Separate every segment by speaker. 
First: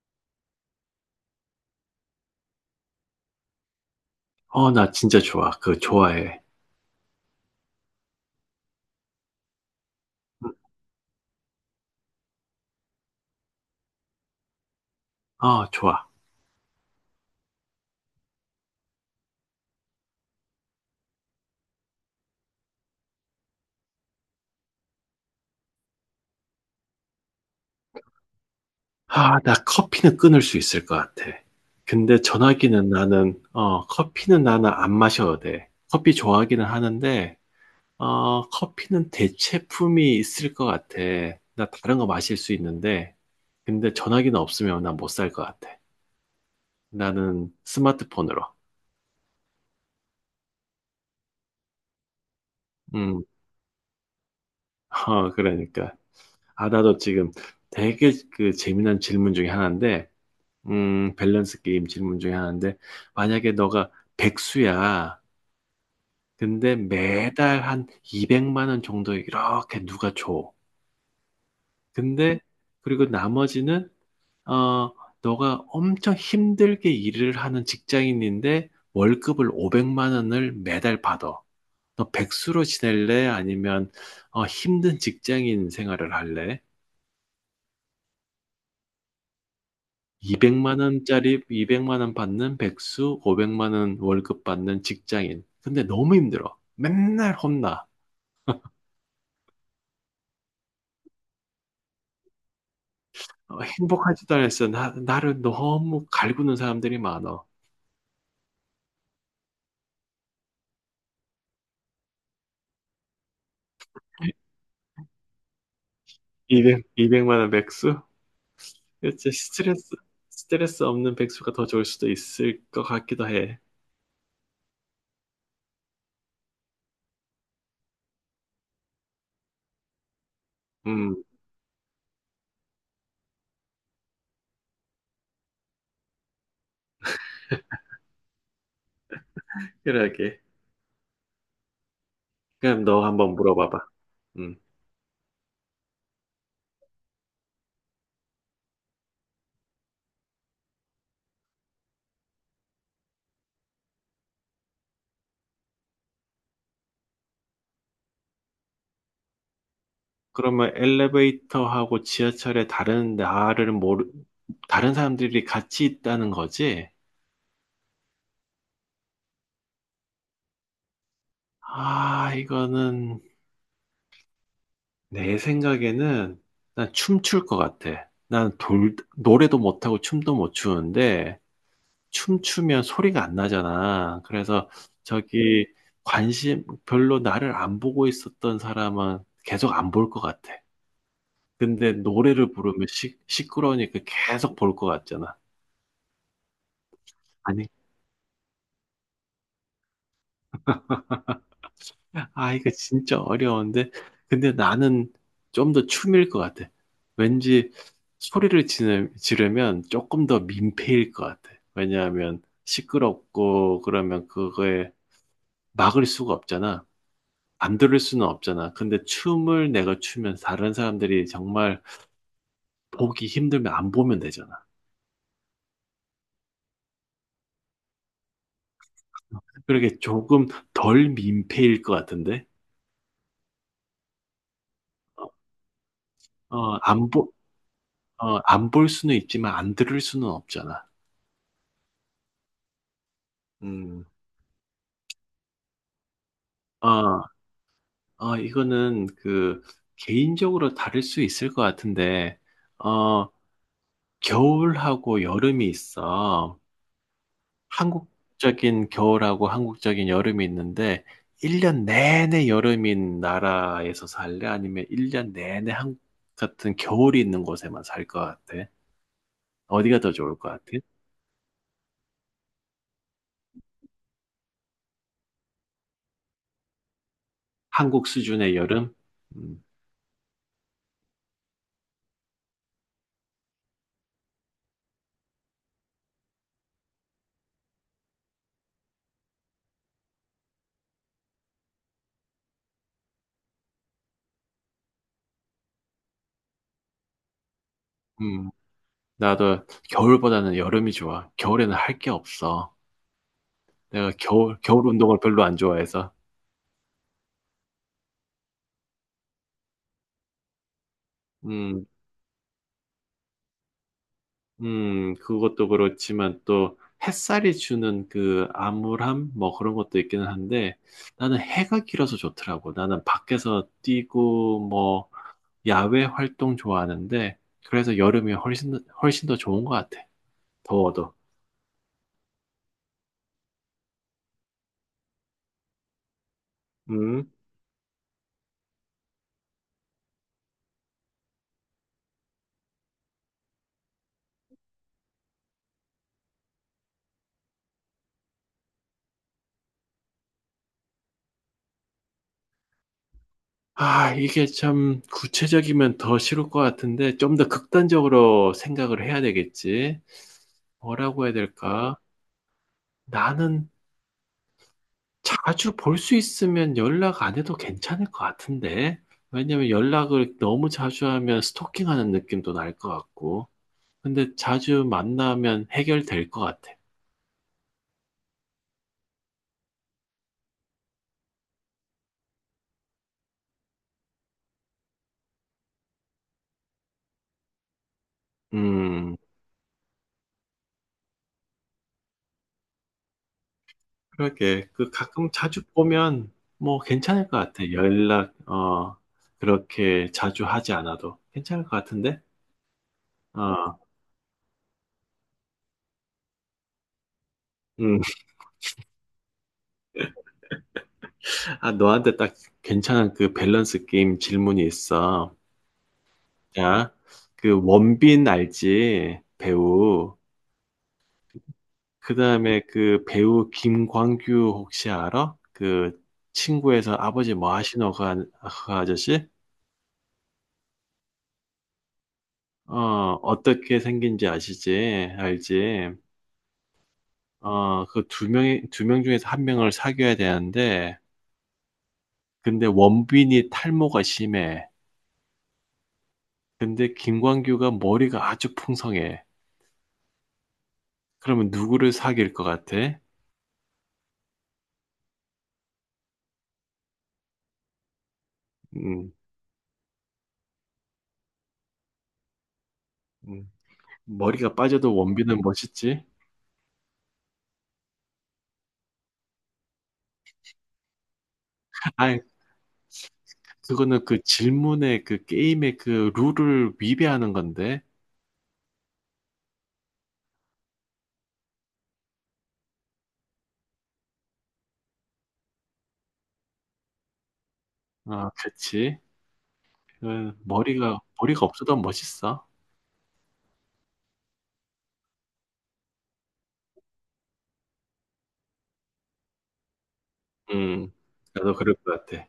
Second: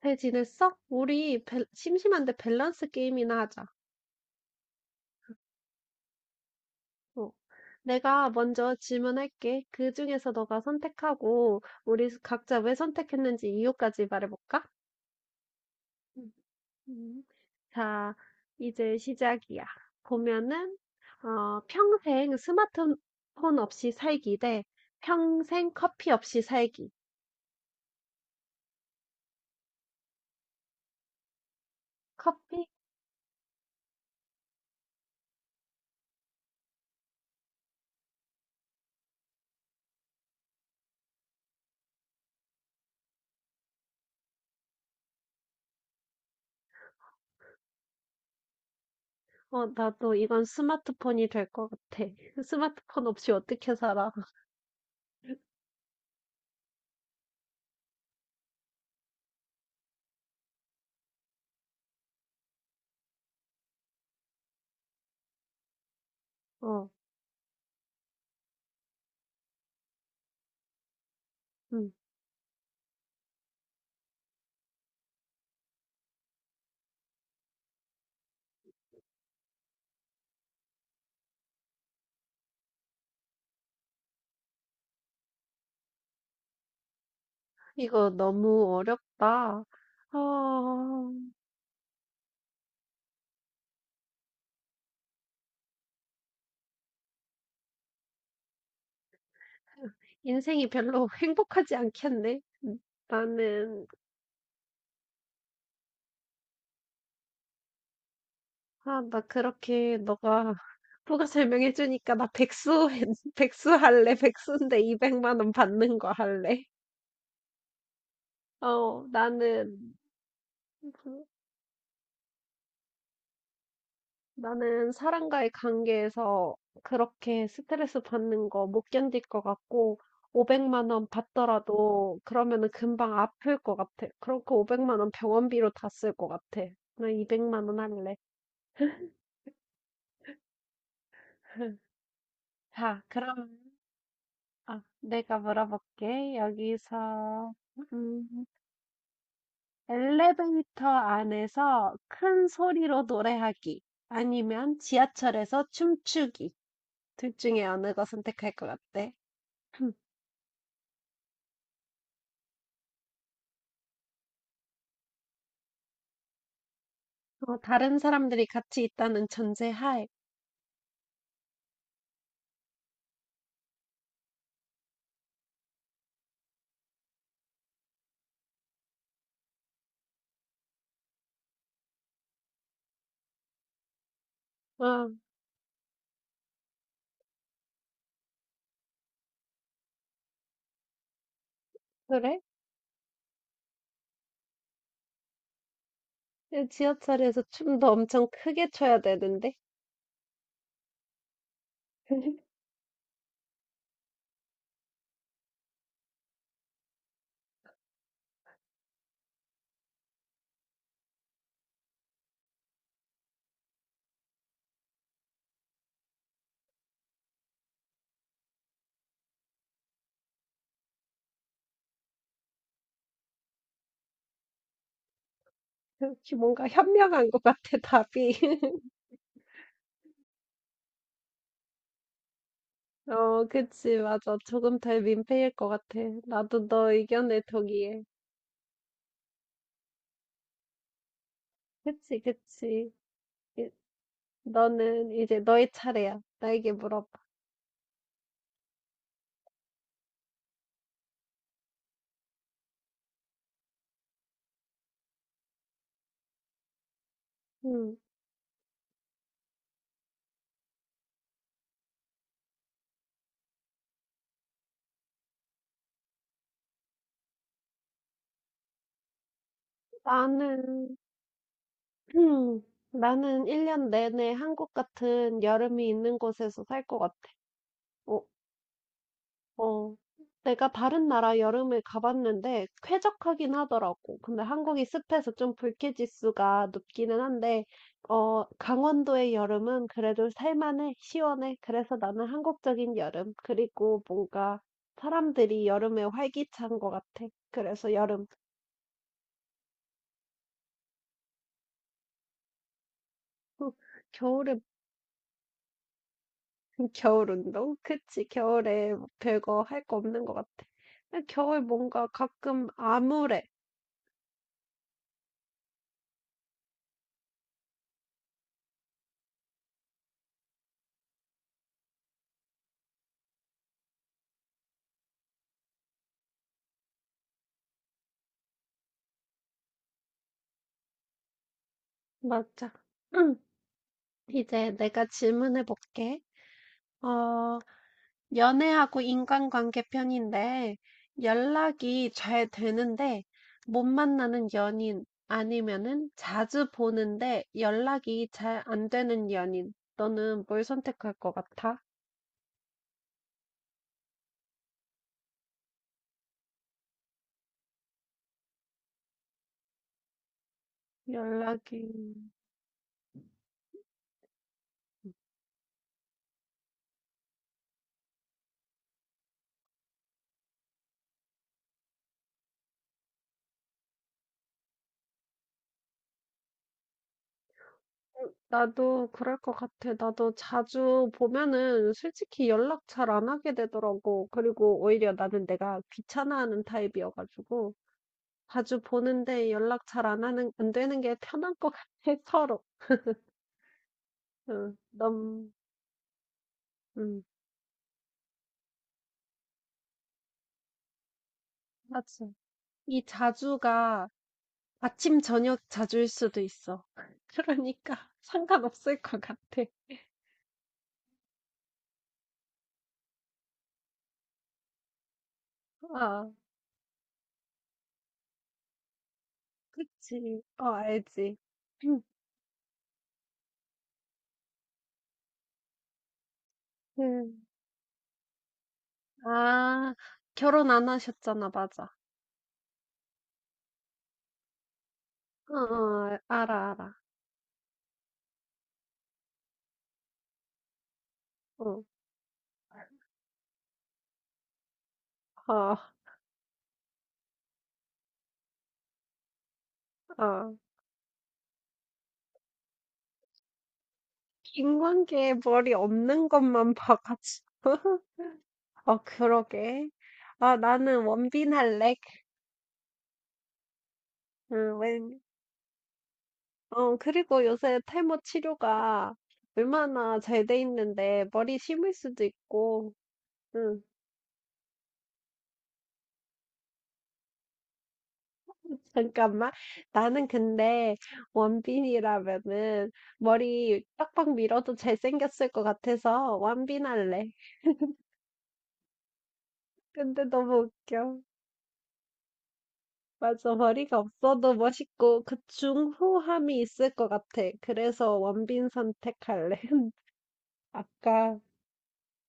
Speaker 1: 잘 지냈어? 우리 심심한데 밸런스 게임이나 하자.
Speaker 2: 어, 나 진짜 좋아. 그거 좋아해.
Speaker 1: 어. 내가 먼저 질문할게. 그 중에서
Speaker 2: 음,
Speaker 1: 너가 선택하고 우리 각자 왜 선택했는지 이유까지 말해볼까?
Speaker 2: 어 좋아.
Speaker 1: 음, 음. 자, 이제 시작이야. 보면은 어, 평생 스마트폰 없이 살기 대 평생 커피 없이 살기.
Speaker 2: 아, 나 커피는 끊을 수 있을 것 같아. 근데
Speaker 1: 커피?
Speaker 2: 전화기는 커피는 나는 안 마셔도 돼. 커피 좋아하기는 하는데, 커피는 대체품이 있을 것 같아. 나 다른 거 마실 수 있는데, 근데 전화기는 없으면 난 못 살 것 같아. 나는 스마트폰으로.
Speaker 1: 어, 나도 이건 스마트폰이 될 것 같아. 스마트폰
Speaker 2: 음,
Speaker 1: 없이 어떻게 살아?
Speaker 2: 어, 그러니까. 아, 나도 지금 되게 그 재미난 질문 중에 하나인데, 밸런스 게임 질문 중에 하나인데, 만약에 너가 백수야. 근데
Speaker 1: 어,
Speaker 2: 매달 한 200만 원 정도 이렇게 누가 줘.
Speaker 1: 음,
Speaker 2: 근데, 그리고 나머지는, 어, 너가 엄청 힘들게 일을 하는 직장인인데, 월급을 500만 원을 매달 받아. 너 백수로 지낼래? 아니면, 힘든 직장인 생활을 할래?
Speaker 1: 이거 너무 어렵다.
Speaker 2: 200만
Speaker 1: 어,
Speaker 2: 원짜리 200만 원 받는 백수, 500만 원 월급 받는 직장인. 근데 너무 힘들어. 맨날 혼나.
Speaker 1: 인생이 별로 행복하지 않겠네. 음, 나는,
Speaker 2: 행복하지도 않았어. 나를 너무 갈구는 사람들이 많아.
Speaker 1: 아, 나 그렇게 너가 누가 설명해주니까 나 백수, 백수 할래. 백수인데 200만 원 받는 거 할래.
Speaker 2: 200만 원 백수?
Speaker 1: 어,
Speaker 2: 진짜 스트레스,
Speaker 1: 나는
Speaker 2: 스트레스 없는 백수가 더 좋을 수도 있을 것 같기도 해.
Speaker 1: 나는 사람과의 관계에서 그렇게 스트레스 받는 거 못 견딜 것 같고, 500만 원
Speaker 2: 음,
Speaker 1: 받더라도 그러면은 금방 아플 것 같아. 그러니까 500만 원 병원비로 다 쓸 것 같아. 나 200만 원 할래.
Speaker 2: 그러게. 그럼
Speaker 1: 자,
Speaker 2: 너 한번
Speaker 1: 그럼
Speaker 2: 물어봐봐. 음.
Speaker 1: 아, 내가 물어볼게. 여기서 음, 엘리베이터 안에서 큰 소리로 노래하기 아니면 지하철에서 춤추기 둘 중에 어느 거 선택할 것 같아?
Speaker 2: 그러면 엘리베이터하고 지하철에 다른 사람들이 같이 있다는 거지?
Speaker 1: 어, 다른 사람들이 같이 있다는 전제하에.
Speaker 2: 아, 이거는 내 생각에는 난 춤출 것 같아. 난 노래도 못하고 춤도 못 추는데 춤추면 소리가 안 나잖아. 그래서
Speaker 1: 아,
Speaker 2: 저기 관심 별로 나를 안 보고 있었던 사람은 계속 안 볼 것 같아. 근데
Speaker 1: 그래?
Speaker 2: 노래를 부르면 시끄러우니까 계속 볼 것 같잖아.
Speaker 1: 지하철에서
Speaker 2: 아니,
Speaker 1: 춤도 엄청 크게 춰야 되는데?
Speaker 2: 아, 이거 진짜 어려운데. 근데 나는 좀 더 춤일 것 같아. 왠지 소리를 지르면 조금 더 민폐일 것 같아. 왜냐하면 시끄럽고 그러면 그거에 막을 수가 없잖아. 안 들을 수는 없잖아. 근데 춤을 내가 추면 다른 사람들이 정말 보기 힘들면 안 보면 되잖아.
Speaker 1: 이렇게 뭔가 현명한 것 같아, 답이.
Speaker 2: 그렇게 조금 덜 민폐일 것 같은데?
Speaker 1: 어, 그치, 맞아. 조금 덜 민폐일 것 같아. 나도
Speaker 2: 어,
Speaker 1: 너
Speaker 2: 안 보,
Speaker 1: 의견에 동의해.
Speaker 2: 어, 안 볼 수는 있지만 안 들을 수는 없잖아.
Speaker 1: 그치, 그치. 이-
Speaker 2: 음,
Speaker 1: 너는 이제 너의 차례야. 나에게 물어봐.
Speaker 2: 어, 아, 이거는 그 개인적으로 다를 수 있을 것 같은데, 어, 겨울하고 여름이 있어.
Speaker 1: 음.
Speaker 2: 한국적인 겨울하고 한국적인 여름이 있는데, 1년 내내 여름인 나라에서 살래? 아니면 1년 내내 한국 같은 겨울이 있는 곳에만 살 것 같아? 어디가 더 좋을 것 같아?
Speaker 1: 나는, 나는 1년 내내 한국 같은 여름이 있는 곳에서 살 것 같아.
Speaker 2: 한국
Speaker 1: 어,
Speaker 2: 수준의 여름? 음,
Speaker 1: 어. 내가 다른 나라 여름을 가봤는데 쾌적하긴 하더라고. 근데 한국이 습해서 좀 불쾌지수가 높기는 한데, 어, 강원도의 여름은 그래도 살만해, 시원해. 그래서 나는 한국적인 여름. 그리고 뭔가 사람들이 여름에 활기찬 것 같아. 그래서 여름.
Speaker 2: 음, 나도 겨울보다는 여름이 좋아. 겨울에는 할 게 없어. 내가 겨울,
Speaker 1: 겨울에
Speaker 2: 겨울 운동을 별로 안 좋아해서.
Speaker 1: 겨울 운동? 그치, 겨울에 뭐 별거 할거 없는 것 같아. 근데 겨울
Speaker 2: 음,
Speaker 1: 뭔가 가끔 암울해.
Speaker 2: 그것도 그렇지만 또 햇살이 주는 그 암울함 뭐 그런 것도 있기는 한데 나는 해가 길어서 좋더라고. 나는 밖에서 뛰고 뭐 야외 활동 좋아하는데 그래서 여름이 훨씬 더 좋은 것 같아. 더워도.
Speaker 1: 맞아. 응. 이제 내가 질문해 볼게.
Speaker 2: 음.
Speaker 1: 어, 연애하고 인간관계 편인데 연락이 잘 되는데 못 만나는 연인 아니면은 자주 보는데 연락이 잘 안 되는 연인. 너는 뭘 선택할 것 같아?
Speaker 2: 아, 이게 참 구체적이면 더 싫을 것 같은데 좀 더 극단적으로 생각을 해야 되겠지. 뭐라고 해야
Speaker 1: 연락이.
Speaker 2: 될까? 나는 자주 볼 수 있으면 연락 안 해도 괜찮을 것 같은데. 왜냐면 연락을 너무 자주 하면 스토킹하는 느낌도 날 것 같고. 근데 자주 만나면 해결될 것 같아.
Speaker 1: 어, 나도 그럴 것 같아. 나도 자주 보면은 솔직히 연락 잘 안 하게 되더라고. 그리고 오히려 나는 내가 귀찮아하는 타입이어가지고 자주
Speaker 2: 음,
Speaker 1: 보는데 연락 잘 안 하는 안 되는 게 편한 것 같아 서로.
Speaker 2: 그러게.
Speaker 1: 응,
Speaker 2: 그 가끔
Speaker 1: 너무
Speaker 2: 자주 보면 뭐
Speaker 1: 응,
Speaker 2: 괜찮을 것 같아. 그렇게 자주 하지 않아도 괜찮을 것 같은데?
Speaker 1: 맞아. 이
Speaker 2: 어,
Speaker 1: 자주가 아침 저녁 자주일 수도 있어.
Speaker 2: 음.
Speaker 1: 그러니까 상관없을 것 같아.
Speaker 2: 아, 너한테 딱 괜찮은 그 밸런스 게임 질문이 있어.
Speaker 1: 아,
Speaker 2: 자, 그 원빈 알지? 배우.
Speaker 1: 그치. 어, 알지. 음.
Speaker 2: 그다음에 그 배우 김광규 혹시 알아? 그 친구에서 아버지
Speaker 1: 음.
Speaker 2: 뭐 하시노 그 아저씨?
Speaker 1: 아, 결혼 안 하셨잖아, 맞아.
Speaker 2: 어, 어떻게 생긴지 아시지?
Speaker 1: 어,
Speaker 2: 알지?
Speaker 1: 어, 알아, 알아.
Speaker 2: 어, 그 두 명 중에서 한 명을 사귀어야 되는데
Speaker 1: 어,
Speaker 2: 근데 원빈이 탈모가 심해.
Speaker 1: 어,
Speaker 2: 근데 김광규가 머리가 아주 풍성해.
Speaker 1: 어.
Speaker 2: 그러면 누구를 사귈 것 같아?
Speaker 1: 인관계에 머리 없는 것만 봐가지고. 어,
Speaker 2: 음,
Speaker 1: 그러게. 아, 나는 원빈 할래.
Speaker 2: 음. 머리가
Speaker 1: 응,
Speaker 2: 빠져도
Speaker 1: 웬,
Speaker 2: 원빈은 멋있지?
Speaker 1: 어, 그리고 요새 탈모 치료가 얼마나 잘 돼 있는데 머리 심을
Speaker 2: 아,
Speaker 1: 수도 있고. 응,
Speaker 2: 그거는 그 질문의 그 게임의 그 룰을 위배하는 건데.
Speaker 1: 잠깐만. 나는 근데 원빈이라면은 머리 빡빡 밀어도 잘생겼을 것 같아서 원빈 할래.
Speaker 2: 아, 그치.
Speaker 1: 근데
Speaker 2: 그
Speaker 1: 너무
Speaker 2: 머리가,
Speaker 1: 웃겨.
Speaker 2: 머리가 없어도 멋있어.
Speaker 1: 맞아, 머리가 없어도 멋있고 그 중후함이 있을 것 같아. 그래서 원빈 선택할래.
Speaker 2: 음,
Speaker 1: 아까,
Speaker 2: 나도 그럴 것 같아.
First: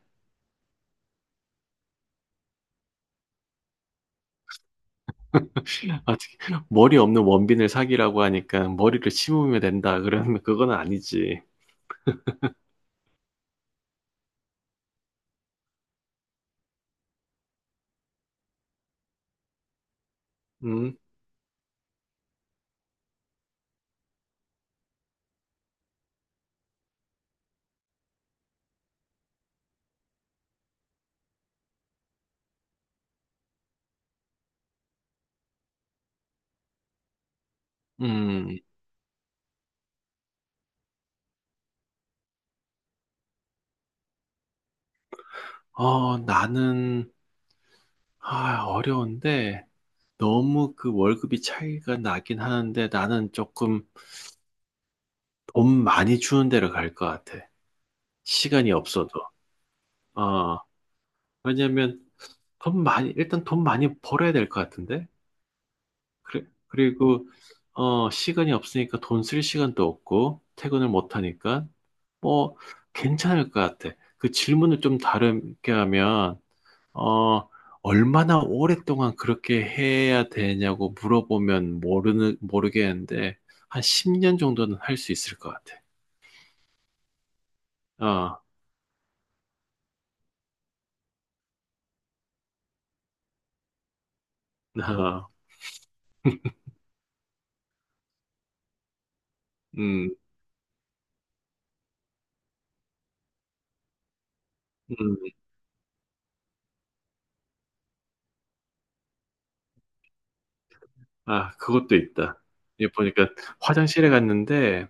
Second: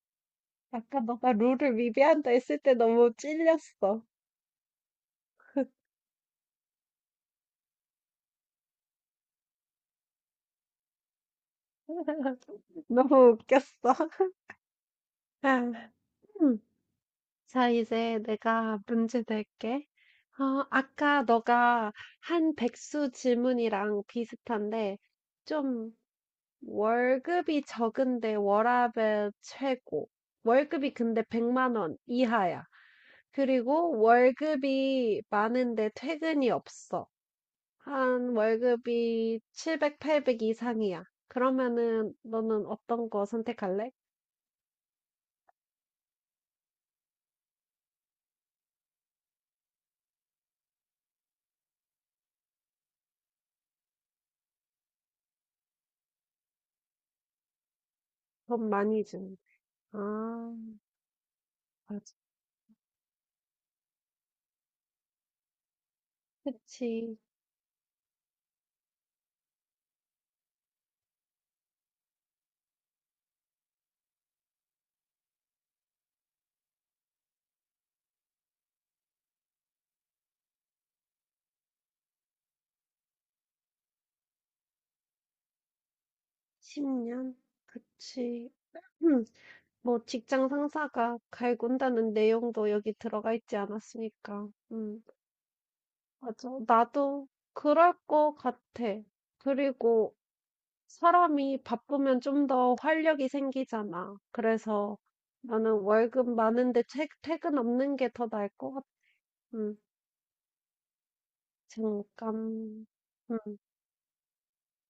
Speaker 1: 아까 너가 룰을 위배한다 했을 때 너무 찔렸어.
Speaker 2: 아, 특히 머리 없는 원빈을 사귀라고 하니까 머리를 심으면 된다. 그러면 그건 아니지.
Speaker 1: 너무 웃겼어. 아, 음. 자, 이제 내가 문제 낼게. 어,
Speaker 2: 음,
Speaker 1: 아까 너가 한 백수 질문이랑 비슷한데, 좀 월급이 적은데 워라밸 최고. 월급이 근데 100만 원 이하야. 그리고 월급이 많은데 퇴근이 없어. 한
Speaker 2: 음.
Speaker 1: 월급이 700, 800 이상이야. 그러면은 너는 어떤 거 선택할래?
Speaker 2: 어, 나는, 어려운데, 너무 그 월급이 차이가 나긴 하는데, 나는 조금 돈 많이 주는 데로 갈 것 같아.
Speaker 1: 돈
Speaker 2: 시간이
Speaker 1: 많이
Speaker 2: 없어도.
Speaker 1: 주는. 아,
Speaker 2: 어,
Speaker 1: 맞아.
Speaker 2: 왜냐면 돈 많이 일단 돈 많이 벌어야 될 것 같은데. 그래,
Speaker 1: 그치.
Speaker 2: 그리고 시간이 없으니까 돈 쓸 시간도 없고 퇴근을 못 하니까 뭐 괜찮을 것 같아. 그 질문을 좀 다르게 하면 어 얼마나 오랫동안 그렇게 해야 되냐고 물어보면 모르는 모르겠는데 한 10년 정도는 할 수 있을 것 같아.
Speaker 1: 10년?
Speaker 2: 어,
Speaker 1: 그치. 뭐 직장 상사가 갈군다는 내용도 여기 들어가 있지 않았으니까.
Speaker 2: 어,
Speaker 1: 맞아. 나도 그럴 것 같아.
Speaker 2: 음,
Speaker 1: 그리고 사람이 바쁘면 좀 더 활력이 생기잖아. 그래서
Speaker 2: 음,
Speaker 1: 나는 월급 많은데 퇴근 없는 게 더 나을 것 같아. 음,
Speaker 2: 아, 그것도 있다.
Speaker 1: 잠깐.
Speaker 2: 이 보니까
Speaker 1: 음,
Speaker 2: 화장실에 갔는데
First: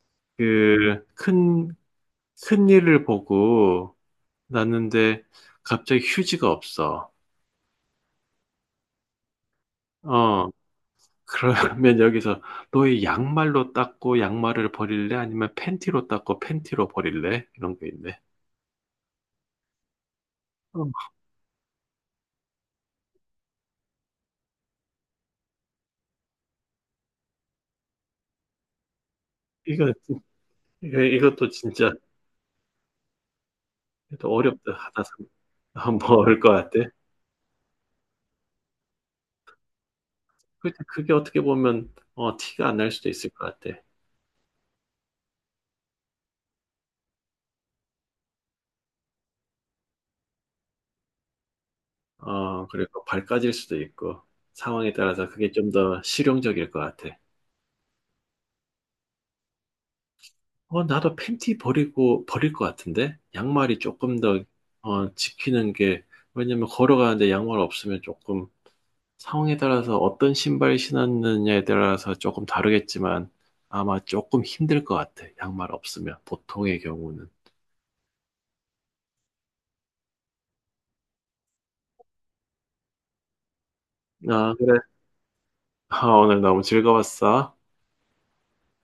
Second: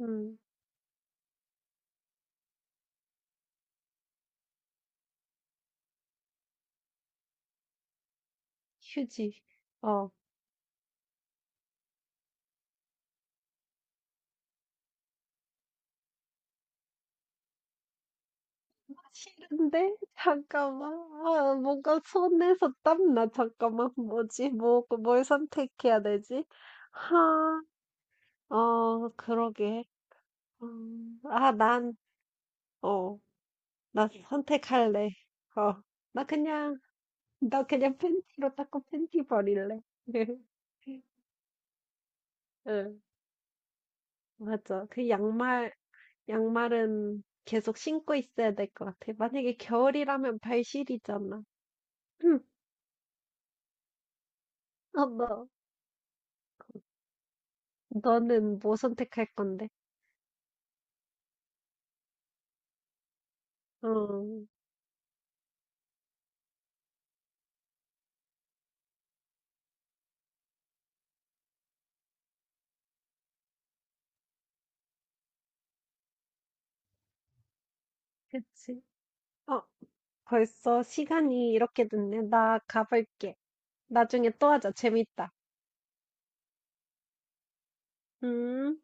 Speaker 1: 음,
Speaker 2: 그, 큰, 큰 일을 보고 났는데 갑자기 휴지가 없어.
Speaker 1: 휴지. 어.
Speaker 2: 어, 그러면 여기서 너의 양말로 닦고 양말을 버릴래? 아니면 팬티로 닦고 팬티로 버릴래? 이런 게 있네.
Speaker 1: 싫은데?
Speaker 2: 어,
Speaker 1: 잠깐만. 아, 뭔가 손에서 땀나. 잠깐만. 뭐지? 뭐, 뭘 선택해야 되지? 하, 어, 그러게.
Speaker 2: 이거, 이것도
Speaker 1: 아,
Speaker 2: 진짜
Speaker 1: 난, 어, 나
Speaker 2: 또 어렵다.
Speaker 1: 선택할래.
Speaker 2: 하다
Speaker 1: 어, 나
Speaker 2: 뭐것 같아.
Speaker 1: 그냥, 나 그냥 팬티로 닦고 팬티 버릴래.
Speaker 2: 그게 어떻게 보면 티가 안 날
Speaker 1: 응,
Speaker 2: 수도 있을 것 같아.
Speaker 1: 맞아. 그 양말, 양말은 계속 신고 있어야 될 것 같아. 만약에 겨울이라면 발시리잖아. 응,
Speaker 2: 어, 그리고 발까질 수도 있고 상황에
Speaker 1: 어,
Speaker 2: 따라서
Speaker 1: 너,
Speaker 2: 그게 좀 더 실용적일 것 같아.
Speaker 1: 너는 뭐 선택할 건데?
Speaker 2: 어, 나도 팬티 버릴 것 같은데? 양말이 조금 더,
Speaker 1: 어,
Speaker 2: 지키는 게, 왜냐면 걸어가는데 양말 없으면 조금 상황에 따라서 어떤 신발 신었느냐에 따라서 조금 다르겠지만 아마 조금 힘들 것 같아. 양말 없으면, 보통의 경우는.
Speaker 1: 그치. 어, 벌써 시간이 이렇게 됐네. 나 가볼게. 나중에 또
Speaker 2: 아,
Speaker 1: 하자.
Speaker 2: 그래.
Speaker 1: 재밌다.
Speaker 2: 아, 오늘 너무 즐거웠어.
Speaker 1: 음.